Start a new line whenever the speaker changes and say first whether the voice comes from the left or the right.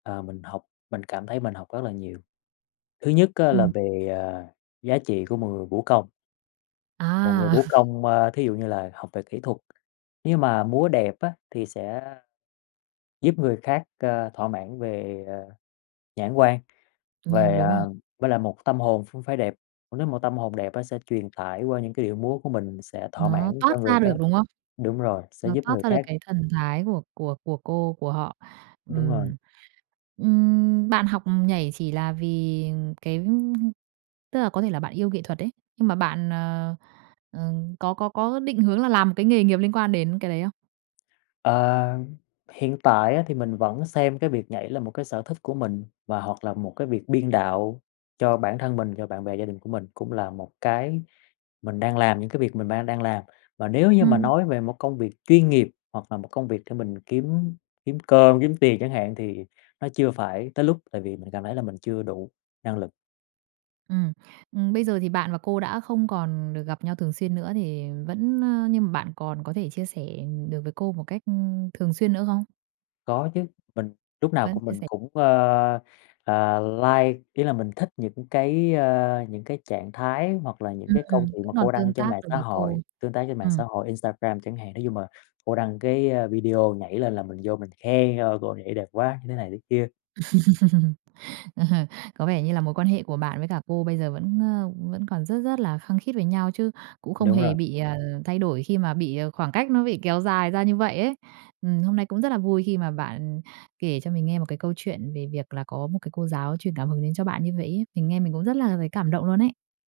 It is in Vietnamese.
left: Ờ, mình học mình cảm thấy mình học rất là nhiều. Thứ nhất á là
right: Ừm.
left: về, ờ, giá trị của một người vũ công. Một người
right: À!
left: vũ công, a, thí dụ như là học về kỹ thuật, nhưng mà múa đẹp á thì sẽ giúp người khác, ờ, thỏa mãn về, ờ, nhãn quan,
right: Ừm, nh
left: về,
right: đúng
left: à
right: rồi.
left: với lại một tâm hồn cũng phải đẹp, nếu một tâm hồn đẹp á sẽ truyền tải qua những cái điệu múa của mình sẽ thỏa
right: Nó
left: mãn
right: toát
left: cho người
right: ra
left: khác
right: được, đúng không?
left: đúng rồi, sẽ
right: Nó
left: giúp
right: toát
left: người
right: ra được
left: khác.
right: cái thần thái của của của cô của họ.
left: Đúng rồi.
right: Ừm, ừm, bạn học nhảy chỉ là vì cái tức là, có thể là bạn yêu nghệ thuật ấy, nhưng mà bạn, ờ, ờ, có có có định hướng là làm cái nghề nghiệp liên quan đến cái đấy không?
left: Ờ, hiện tại á thì mình vẫn xem cái việc nhảy là một cái sở thích của mình, và hoặc là một cái việc biên đạo cho bản thân mình, cho bạn bè, gia đình của mình cũng là một cái mình đang làm, những cái việc mình mang đang làm. Mà nếu như mà
right: Ừm.
left: nói về một công việc chuyên nghiệp hoặc là một công việc để mình kiếm kiếm cơm, kiếm tiền chẳng hạn thì nó chưa phải tới lúc, tại vì mình cảm thấy là mình chưa đủ năng lực.
right: Ừm, ừm, bây giờ thì bạn và cô đã không còn được gặp nhau thường xuyên nữa thì vẫn, ờ, nhưng mà bạn còn có thể chia sẻ, ừm, được với cô một cách, ưm, thường xuyên nữa không?
left: Có chứ, mình lúc nào
right: Vẫn
left: cũng
right: chia
left: mình
right: sẻ.
left: cũng, ơ, ờ, like, ý là mình thích những cái, ơ, những cái trạng thái hoặc là những
right: Ừm,
left: cái câu chuyện
right: vẫn
left: mà
right: còn
left: cô
right: tương
left: đăng trên
right: tác
left: mạng
right: được
left: xã
right: với cô,
left: hội, tương tác trên mạng
right: ừm.
left: xã hội, Instagram chẳng hạn. Nói chung là cô đăng cái, a, video nhảy lên là mình vô mình khen: "Wow, cô nhảy đẹp quá!" như thế này thế kia.
right: Ờ. Có vẻ như là mối quan hệ của bạn với cả cô bây giờ vẫn, ơ, vẫn còn rất rất là khăng khít với nhau chứ cũng không
left: Đúng
right: hề
left: rồi.
right: bị, ờ, thay đổi khi mà bị, ờ, khoảng cách nó bị kéo dài ra như vậy ấy. Ừm, hôm nay cũng rất là vui khi mà bạn kể cho mình nghe một cái câu chuyện về việc là có một cái cô giáo truyền cảm hứng đến cho bạn như vậy ấy, mình nghe mình cũng rất là thấy cảm động luôn ấy.